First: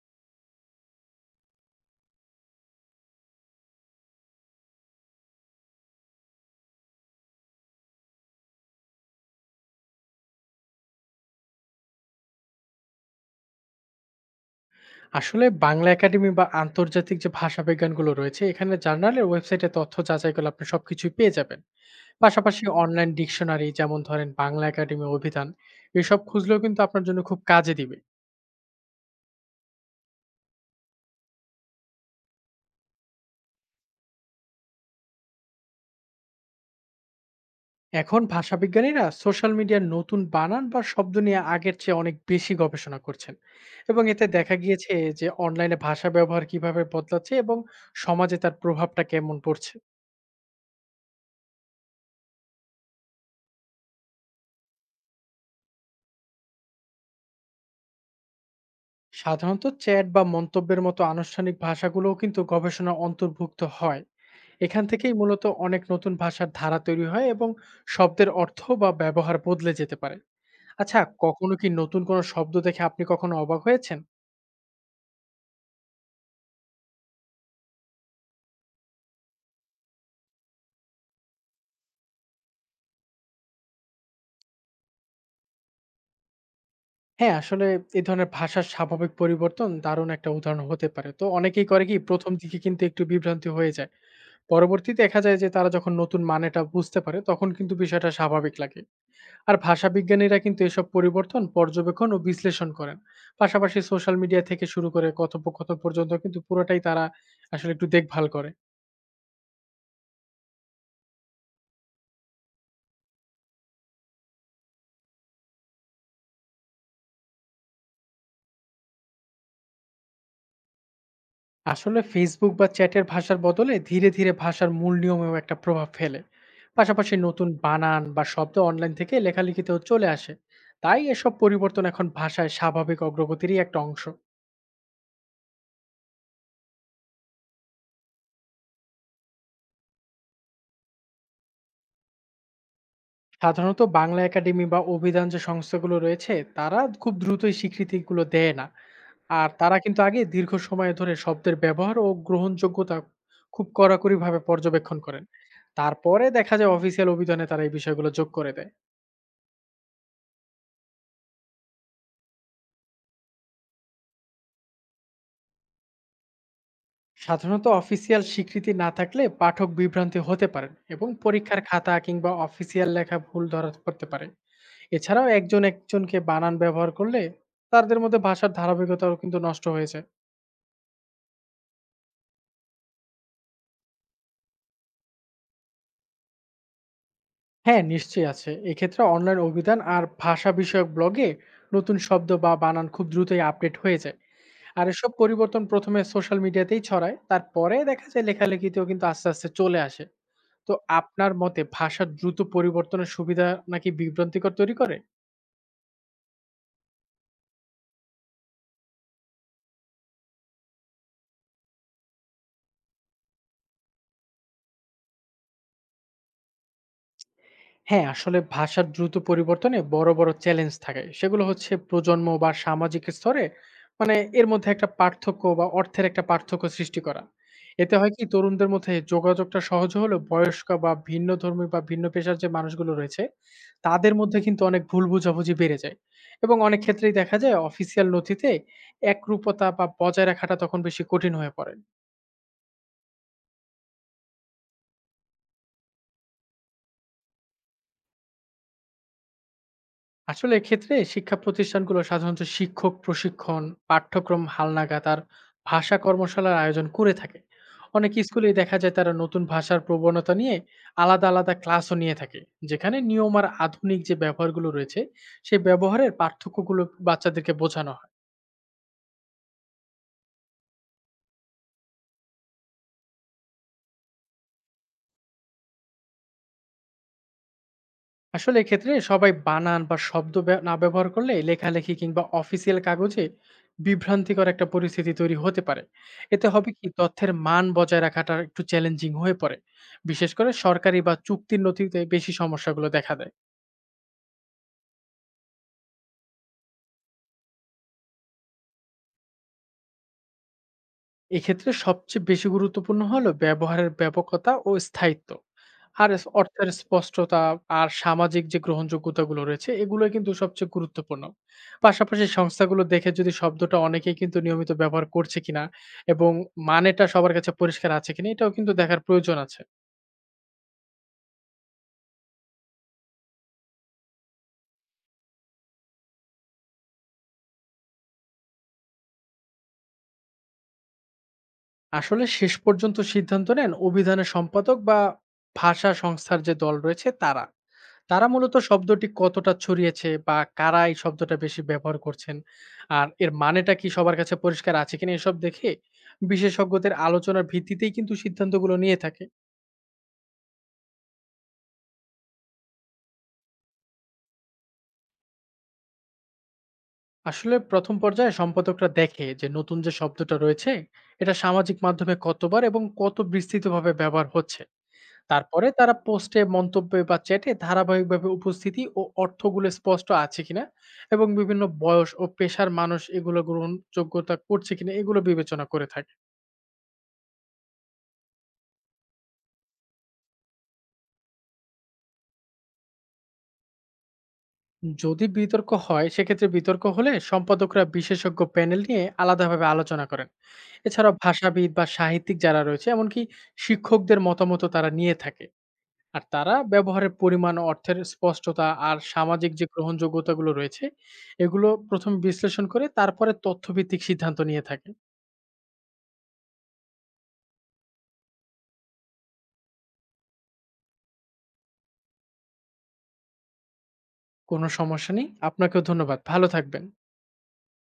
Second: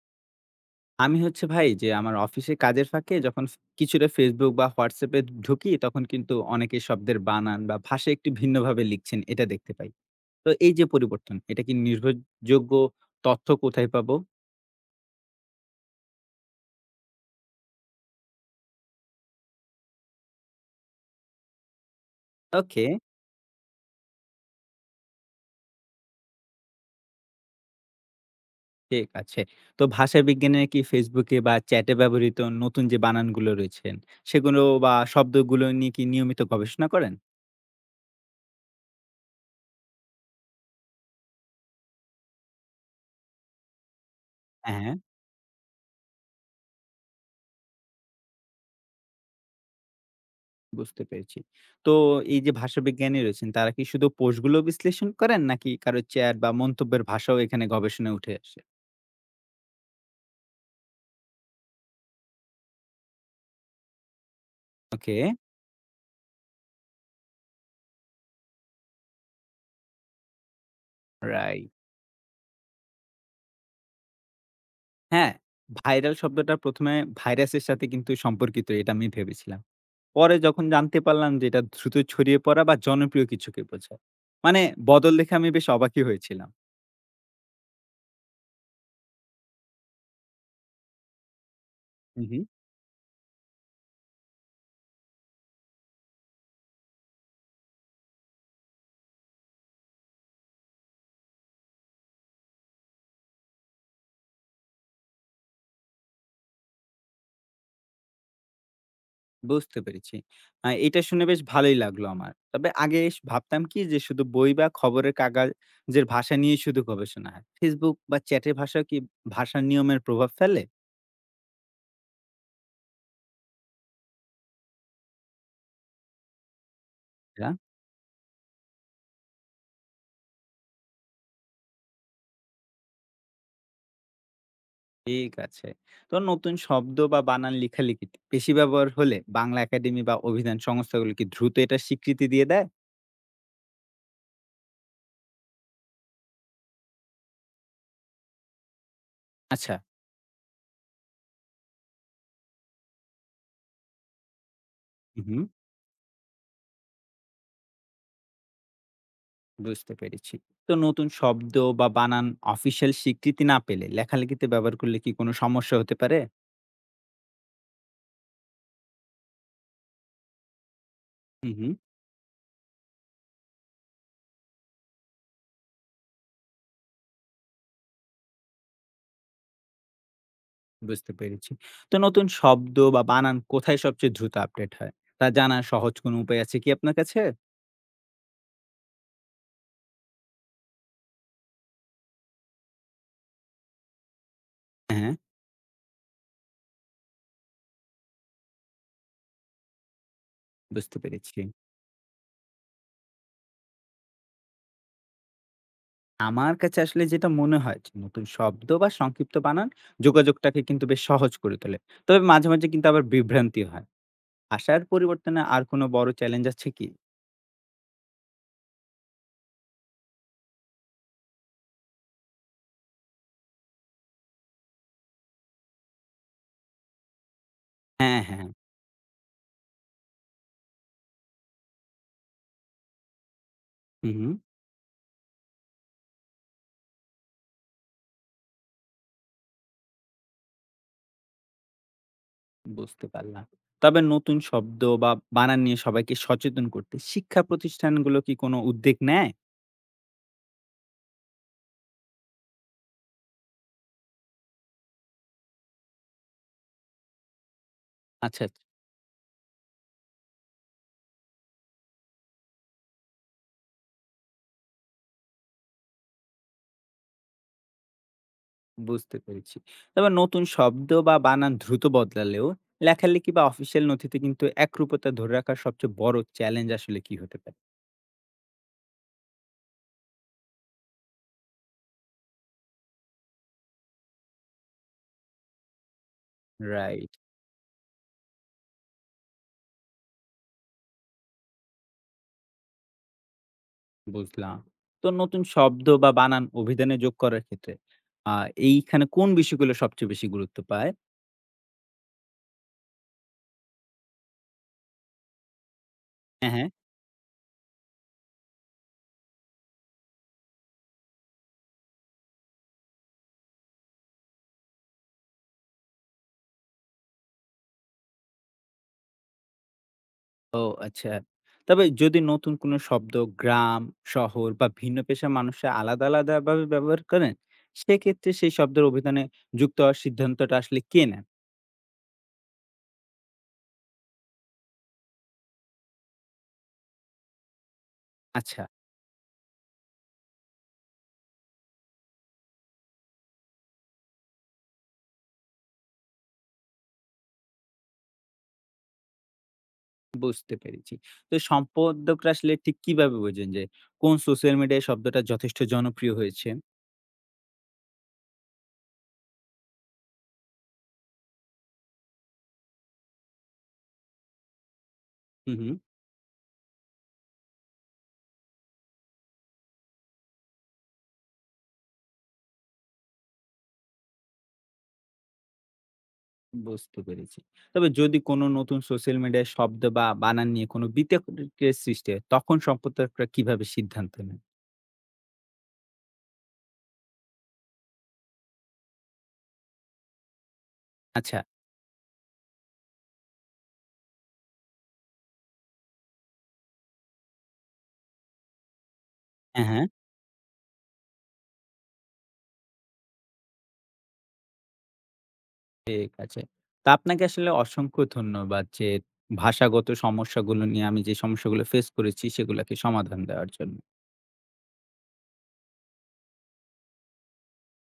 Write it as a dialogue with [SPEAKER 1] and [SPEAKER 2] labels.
[SPEAKER 1] আমি হচ্ছে ভাই যে আমার অফিসে কাজের ফাঁকে যখন কিছুটা ফেসবুক বা হোয়াটসঅ্যাপ এ ঢুকি তখন কিন্তু অনেকে শব্দের বানান বা ভাষা একটু ভিন্নভাবে লিখছেন এটা দেখতে পাই। তো এই যে পরিবর্তন, এটা কি নির্ভরযোগ্য? তথ্য কোথায় পাবো?
[SPEAKER 2] আসলে বাংলা একাডেমি বা আন্তর্জাতিক যে ভাষা বিজ্ঞানগুলো রয়েছে এখানে জার্নালের ওয়েবসাইটে তথ্য যাচাই করলে আপনি সবকিছুই পেয়ে যাবেন। পাশাপাশি
[SPEAKER 1] ওকে।
[SPEAKER 2] অনলাইন ডিকশনারি যেমন ধরেন বাংলা একাডেমি অভিধান এসব খুঁজলেও কিন্তু আপনার জন্য খুব কাজে দিবে।
[SPEAKER 1] ঠিক আছে। তো ভাষা বিজ্ঞানের কি ফেসবুকে বা চ্যাটে ব্যবহৃত নতুন যে বানানগুলো রয়েছেন সেগুলো বা শব্দগুলো নিয়ে কি নিয়মিত গবেষণা করেন?
[SPEAKER 2] এখন ভাষাবিজ্ঞানীরা সোশ্যাল মিডিয়ার নতুন বানান বা শব্দ নিয়ে আগের চেয়ে অনেক বেশি গবেষণা করছেন, এবং এতে দেখা গিয়েছে
[SPEAKER 1] হ্যাঁ।
[SPEAKER 2] যে অনলাইনে ভাষা ব্যবহার কিভাবে বদলাচ্ছে এবং সমাজে তার প্রভাবটা কেমন পড়ছে।
[SPEAKER 1] বুঝতে পেরেছি। তো এই যে ভাষাবিজ্ঞানী রয়েছেন, তারা কি শুধু কোষগুলো বিশ্লেষণ করেন নাকি কারো চ্যাট বা মন্তব্যের ভাষাও এখানে গবেষণায় উঠে আসে?
[SPEAKER 2] সাধারণত চ্যাট বা মন্তব্যের মতো আনুষ্ঠানিক ভাষাগুলোও কিন্তু গবেষণার অন্তর্ভুক্ত হয়। এখান থেকেই
[SPEAKER 1] ওকে,
[SPEAKER 2] মূলত অনেক নতুন ভাষার ধারা তৈরি হয়, এবং শব্দের অর্থ বা ব্যবহার বদলে যেতে পারে। আচ্ছা, কখনো কি
[SPEAKER 1] রাইট।
[SPEAKER 2] নতুন কোনো শব্দ দেখে আপনি কখনো অবাক হয়েছেন?
[SPEAKER 1] হ্যাঁ, ভাইরাল শব্দটা ১ম এ ভাইরাসের সাথে কিন্তু সম্পর্কিত এটা আমি ভেবেছিলাম। পরে যখন জানতে পারলাম যে এটা দ্রুত ছড়িয়ে পড়া বা জনপ্রিয় কিছুকে বোঝায়। মানে বদল দেখে আমি বেশ অবাকই হয়েছিলাম।
[SPEAKER 2] হ্যাঁ, আসলে এই ধরনের ভাষার স্বাভাবিক পরিবর্তন দারুণ একটা উদাহরণ হতে পারে। তো অনেকেই করে কি,
[SPEAKER 1] হুম,
[SPEAKER 2] প্রথম
[SPEAKER 1] হুম।
[SPEAKER 2] দিকে কিন্তু একটু বিভ্রান্তি হয়ে যায়। পরবর্তীতে দেখা যায় যে তারা যখন নতুন মানেটা বুঝতে পারে তখন কিন্তু বিষয়টা স্বাভাবিক লাগে। আর ভাষাবিজ্ঞানীরা কিন্তু এসব পরিবর্তন পর্যবেক্ষণ ও বিশ্লেষণ করেন। পাশাপাশি সোশ্যাল মিডিয়া থেকে শুরু করে কথোপকথন পর্যন্ত কিন্তু পুরোটাই তারা আসলে একটু দেখভাল করে।
[SPEAKER 1] বুঝতে পেরেছি। এটা শুনে বেশ ভালোই লাগলো আমার। তবে আগে ভাবতাম কি যে শুধু বই বা খবরের কাগজের ভাষা নিয়ে শুধু গবেষণা হয়। Facebook বা চ্যাটের ভাষাও কি ভাষার নিয়মের প্রভাব ফেলে?
[SPEAKER 2] আসলে ফেসবুক বা চ্যাটের ভাষার বদলে ধীরে ধীরে ভাষার মূল নিয়মেও একটা প্রভাব ফেলে। পাশাপাশি নতুন
[SPEAKER 1] না?
[SPEAKER 2] বানান বা শব্দ অনলাইন থেকে লেখালেখিতেও চলে আসে। তাই এসব পরিবর্তন এখন ভাষায় স্বাভাবিক অগ্রগতিরই একটা অংশ।
[SPEAKER 1] ঠিক আছে। তো নতুন শব্দ বা বানান লেখালেখিতে বেশি ব্যবহার হলে বাংলা একাডেমি বা অভিধান সংস্থাগুলো কি দ্রুত এটার স্বীকৃতি দিয়ে দেয়?
[SPEAKER 2] সাধারণত বাংলা একাডেমি বা অভিধান যে সংস্থাগুলো রয়েছে তারা খুব দ্রুতই স্বীকৃতিগুলো দেয় না। আর
[SPEAKER 1] আচ্ছা।
[SPEAKER 2] তারা কিন্তু আগে দীর্ঘ সময় ধরে শব্দের ব্যবহার ও গ্রহণযোগ্যতা খুব কড়াকড়িভাবে পর্যবেক্ষণ করেন।
[SPEAKER 1] হুম, হুম।
[SPEAKER 2] তারপরে দেখা যায় অফিসিয়াল অভিধানে তারা এই বিষয়গুলো যোগ করে দেয়।
[SPEAKER 1] বুঝতে পেরেছি। তো নতুন শব্দ বা বানান অফিসিয়াল স্বীকৃতি না পেলে লেখালেখিতে ব্যবহার করলে কি কোনো সমস্যা হতে পারে?
[SPEAKER 2] সাধারণত অফিসিয়াল স্বীকৃতি না থাকলে পাঠক বিভ্রান্তি হতে পারেন, এবং
[SPEAKER 1] হুম,
[SPEAKER 2] পরীক্ষার
[SPEAKER 1] হুম।
[SPEAKER 2] খাতা কিংবা অফিসিয়াল লেখা ভুল ধরা করতে পারে। এছাড়াও একজন একজনকে বানান ব্যবহার করলে তাদের মধ্যে ভাষার ধারাবাহিকতাও কিন্তু নষ্ট হয়ে যায়।
[SPEAKER 1] বুঝতে পেরেছি। তো নতুন শব্দ বা বানান কোথায় সবচেয়ে দ্রুত আপডেট হয়? তা জানার সহজ কোনো উপায় আছে কি আপনার কাছে?
[SPEAKER 2] হ্যাঁ, নিশ্চয়ই আছে। এক্ষেত্রে অনলাইন অভিধান আর ভাষা বিষয়ক ব্লগে নতুন শব্দ বা বানান খুব দ্রুতই আপডেট হয়ে যায়। আর এসব
[SPEAKER 1] হ্যাঁ,
[SPEAKER 2] পরিবর্তন ১ম এ সোশ্যাল মিডিয়াতেই ছড়ায়। তারপরে দেখা যায় লেখালেখিতেও কিন্তু আস্তে আস্তে চলে আসে। তো
[SPEAKER 1] বুঝতে
[SPEAKER 2] আপনার
[SPEAKER 1] পেরেছি।
[SPEAKER 2] মতে ভাষার দ্রুত পরিবর্তনের সুবিধা নাকি বিভ্রান্তিকর তৈরি করে?
[SPEAKER 1] আমার কাছে আসলে যেটা মনে হয় যে নতুন শব্দ বা সংক্ষিপ্ত বানান যোগাযোগটাকে কিন্তু বেশ সহজ করে তোলে। তবে মাঝে, মাঝে কিন্তু আবার বিভ্রান্তি হয়। ভাষার পরিবর্তনে আর কোনো বড় চ্যালেঞ্জ আছে কি?
[SPEAKER 2] হ্যাঁ, আসলে ভাষার দ্রুত পরিবর্তনে বড় বড় চ্যালেঞ্জ থাকে। সেগুলো হচ্ছে প্রজন্ম বা সামাজিক স্তরে, মানে এর মধ্যে একটা পার্থক্য বা অর্থের একটা পার্থক্য সৃষ্টি করা। এতে হয়
[SPEAKER 1] হ্যাঁ,
[SPEAKER 2] কি
[SPEAKER 1] হ্যাঁ।
[SPEAKER 2] তরুণদের মধ্যে যোগাযোগটা সহজ হলেও বয়স্ক বা ভিন্নধর্মী বা ভিন্ন পেশার যে মানুষগুলো রয়েছে,
[SPEAKER 1] হুম,
[SPEAKER 2] তাদের
[SPEAKER 1] হুম।
[SPEAKER 2] মধ্যে কিন্তু অনেক ভুল বোঝাবুঝি বেড়ে যায়। এবং অনেক ক্ষেত্রেই দেখা যায় অফিসিয়াল নথিতে একরূপতা বা বজায় রাখাটা তখন বেশি কঠিন হয়ে পড়ে।
[SPEAKER 1] বুঝতে পারলাম। তবে নতুন শব্দ বা বানান নিয়ে সবাইকে সচেতন করতে শিক্ষা প্রতিষ্ঠানগুলো কি কোনো উদ্যোগ নেয়?
[SPEAKER 2] আসলে এক্ষেত্রে শিক্ষা প্রতিষ্ঠানগুলো সাধারণত শিক্ষক প্রশিক্ষণ, পাঠ্যক্রম হালনাগাদ আর ভাষা কর্মশালার আয়োজন করে থাকে। অনেক
[SPEAKER 1] আচ্ছা,
[SPEAKER 2] স্কুলেই
[SPEAKER 1] আচ্ছা।
[SPEAKER 2] দেখা যায় তারা নতুন ভাষার প্রবণতা নিয়ে আলাদা আলাদা ক্লাসও নিয়ে থাকে, যেখানে নিয়ম আর আধুনিক যে ব্যবহারগুলো রয়েছে সেই ব্যবহারের পার্থক্যগুলো বাচ্চাদেরকে বোঝানো হয়।
[SPEAKER 1] বুঝতে পেরেছি। তবে নতুন শব্দ বা বানান দ্রুত বদলালেও লেখালেখি বা অফিসিয়াল নথিতে কিন্তু একরূপতা ধরে রাখার সবচেয়ে বড় চ্যালেঞ্জ আসলে কি হতে পারে?
[SPEAKER 2] আসলে এক্ষেত্রে সবাই বানান বা শব্দ না ব্যবহার করলে লেখালেখি কিংবা অফিসিয়াল কাগজে বিভ্রান্তিকর একটা পরিস্থিতি তৈরি হতে পারে। এতে হবে কি
[SPEAKER 1] রাইট,
[SPEAKER 2] তথ্যের মান বজায় রাখাটা একটু চ্যালেঞ্জিং হয়ে পড়ে। বিশেষ করে সরকারি বা চুক্তির নথিতে বেশি সমস্যাগুলো দেখা দেয়।
[SPEAKER 1] বুঝলাম। তো নতুন শব্দ বা বানান অভিধানে যোগ করার ক্ষেত্রে আ এইখানে কোন বিষয়গুলো সবচেয়ে বেশি গুরুত্ব পায়?
[SPEAKER 2] এক্ষেত্রে সবচেয়ে বেশি গুরুত্বপূর্ণ হলো ব্যবহারের ব্যাপকতা ও স্থায়িত্ব। আর স
[SPEAKER 1] হ্যাঁ, হ্যাঁ।
[SPEAKER 2] অর্থের স্পষ্টতা আর সামাজিক যে গ্রহণযোগ্যতাগুলো রয়েছে এগুলো কিন্তু সবচেয়ে গুরুত্বপূর্ণ। পাশাপাশি সংস্থাগুলো দেখে যদি শব্দটা অনেকেই কিন্তু নিয়মিত ব্যবহার করছে কিনা এবং মানেটা সবার কাছে পরিষ্কার আছে কিনা, এটাও কিন্তু দেখার প্রয়োজন আছে।
[SPEAKER 1] ও আচ্ছা। তবে যদি নতুন কোনো শব্দ গ্রাম, শহর বা ভিন্ন পেশার মানুষরা আলাদা, আলাদাভাবে ব্যবহার করেন, সেক্ষেত্রে সেই শব্দের অভিধানে যুক্ত হওয়ার সিদ্ধান্তটা আসলে কে নেন?
[SPEAKER 2] আসলে শেষ পর্যন্ত সিদ্ধান্ত নেন অভিধানের সম্পাদক বা ভাষা সংস্থার যে দল রয়েছে তারা। তারা মূলত
[SPEAKER 1] আচ্ছা।
[SPEAKER 2] শব্দটি কতটা ছড়িয়েছে বা কারা এই শব্দটা বেশি ব্যবহার করছেন আর এর মানেটা কি সবার কাছে পরিষ্কার আছে কিনা এসব দেখে বিশেষজ্ঞদের আলোচনার ভিত্তিতেই কিন্তু সিদ্ধান্তগুলো নিয়ে থাকে।
[SPEAKER 1] বুঝতে পেরেছি। তো সম্পাদকরা আসলে ঠিক কিভাবে বোঝেন যে কোন সোশ্যাল মিডিয়ায় শব্দটা যথেষ্ট জনপ্রিয় হয়েছে?
[SPEAKER 2] আসলে প্রথম পর্যায়ে সম্পাদকরা দেখে যে নতুন যে শব্দটা রয়েছে এটা সামাজিক মাধ্যমে কতবার এবং কত বিস্তৃতভাবে ব্যবহার হচ্ছে।
[SPEAKER 1] হু,
[SPEAKER 2] তারপরে
[SPEAKER 1] হু,
[SPEAKER 2] তারা পোস্টে, মন্তব্যে বা চ্যাটে ধারাবাহিকভাবে উপস্থিতি ও অর্থগুলো স্পষ্ট আছে কিনা এবং বিভিন্ন বয়স ও পেশার মানুষ এগুলো গ্রহণযোগ্যতা করছে কিনা এগুলো বিবেচনা করে থাকে।
[SPEAKER 1] বুঝতে পেরেছি। তবে যদি কোনো নতুন সোশ্যাল মিডিয়ায় শব্দ বা বানান নিয়ে কোনো বিতর্কের সৃষ্টি হয়, তখন সম্পাদকরা কিভাবে সিদ্ধান্ত নেন?
[SPEAKER 2] যদি বিতর্ক হয়, সেক্ষেত্রে বিতর্ক হলে সম্পাদকরা বিশেষজ্ঞ প্যানেল নিয়ে আলাদাভাবে আলোচনা করেন। এছাড়াও
[SPEAKER 1] আচ্ছা,
[SPEAKER 2] ভাষাবিদ বা সাহিত্যিক যারা রয়েছে, এমনকি শিক্ষকদের মতামতও তারা নিয়ে থাকে। আর তারা ব্যবহারের পরিমাণ, অর্থের স্পষ্টতা আর সামাজিক যে
[SPEAKER 1] হ্যাঁ, হ্যাঁ,
[SPEAKER 2] গ্রহণযোগ্যতাগুলো রয়েছে, এগুলো ১ম বিশ্লেষণ করে তারপরে তথ্যভিত্তিক সিদ্ধান্ত নিয়ে থাকে।
[SPEAKER 1] ঠিক আছে। তো আপনাকে আসলে অসংখ্য ধন্যবাদ যে ভাষাগত সমস্যাগুলো নিয়ে আমি যে সমস্যাগুলো ফেস করেছি সেগুলাকে সমাধান দেওয়ার জন্য।
[SPEAKER 2] কোনো সমস্যা নেই। আপনাকেও ধন্যবাদ। ভালো থাকবেন।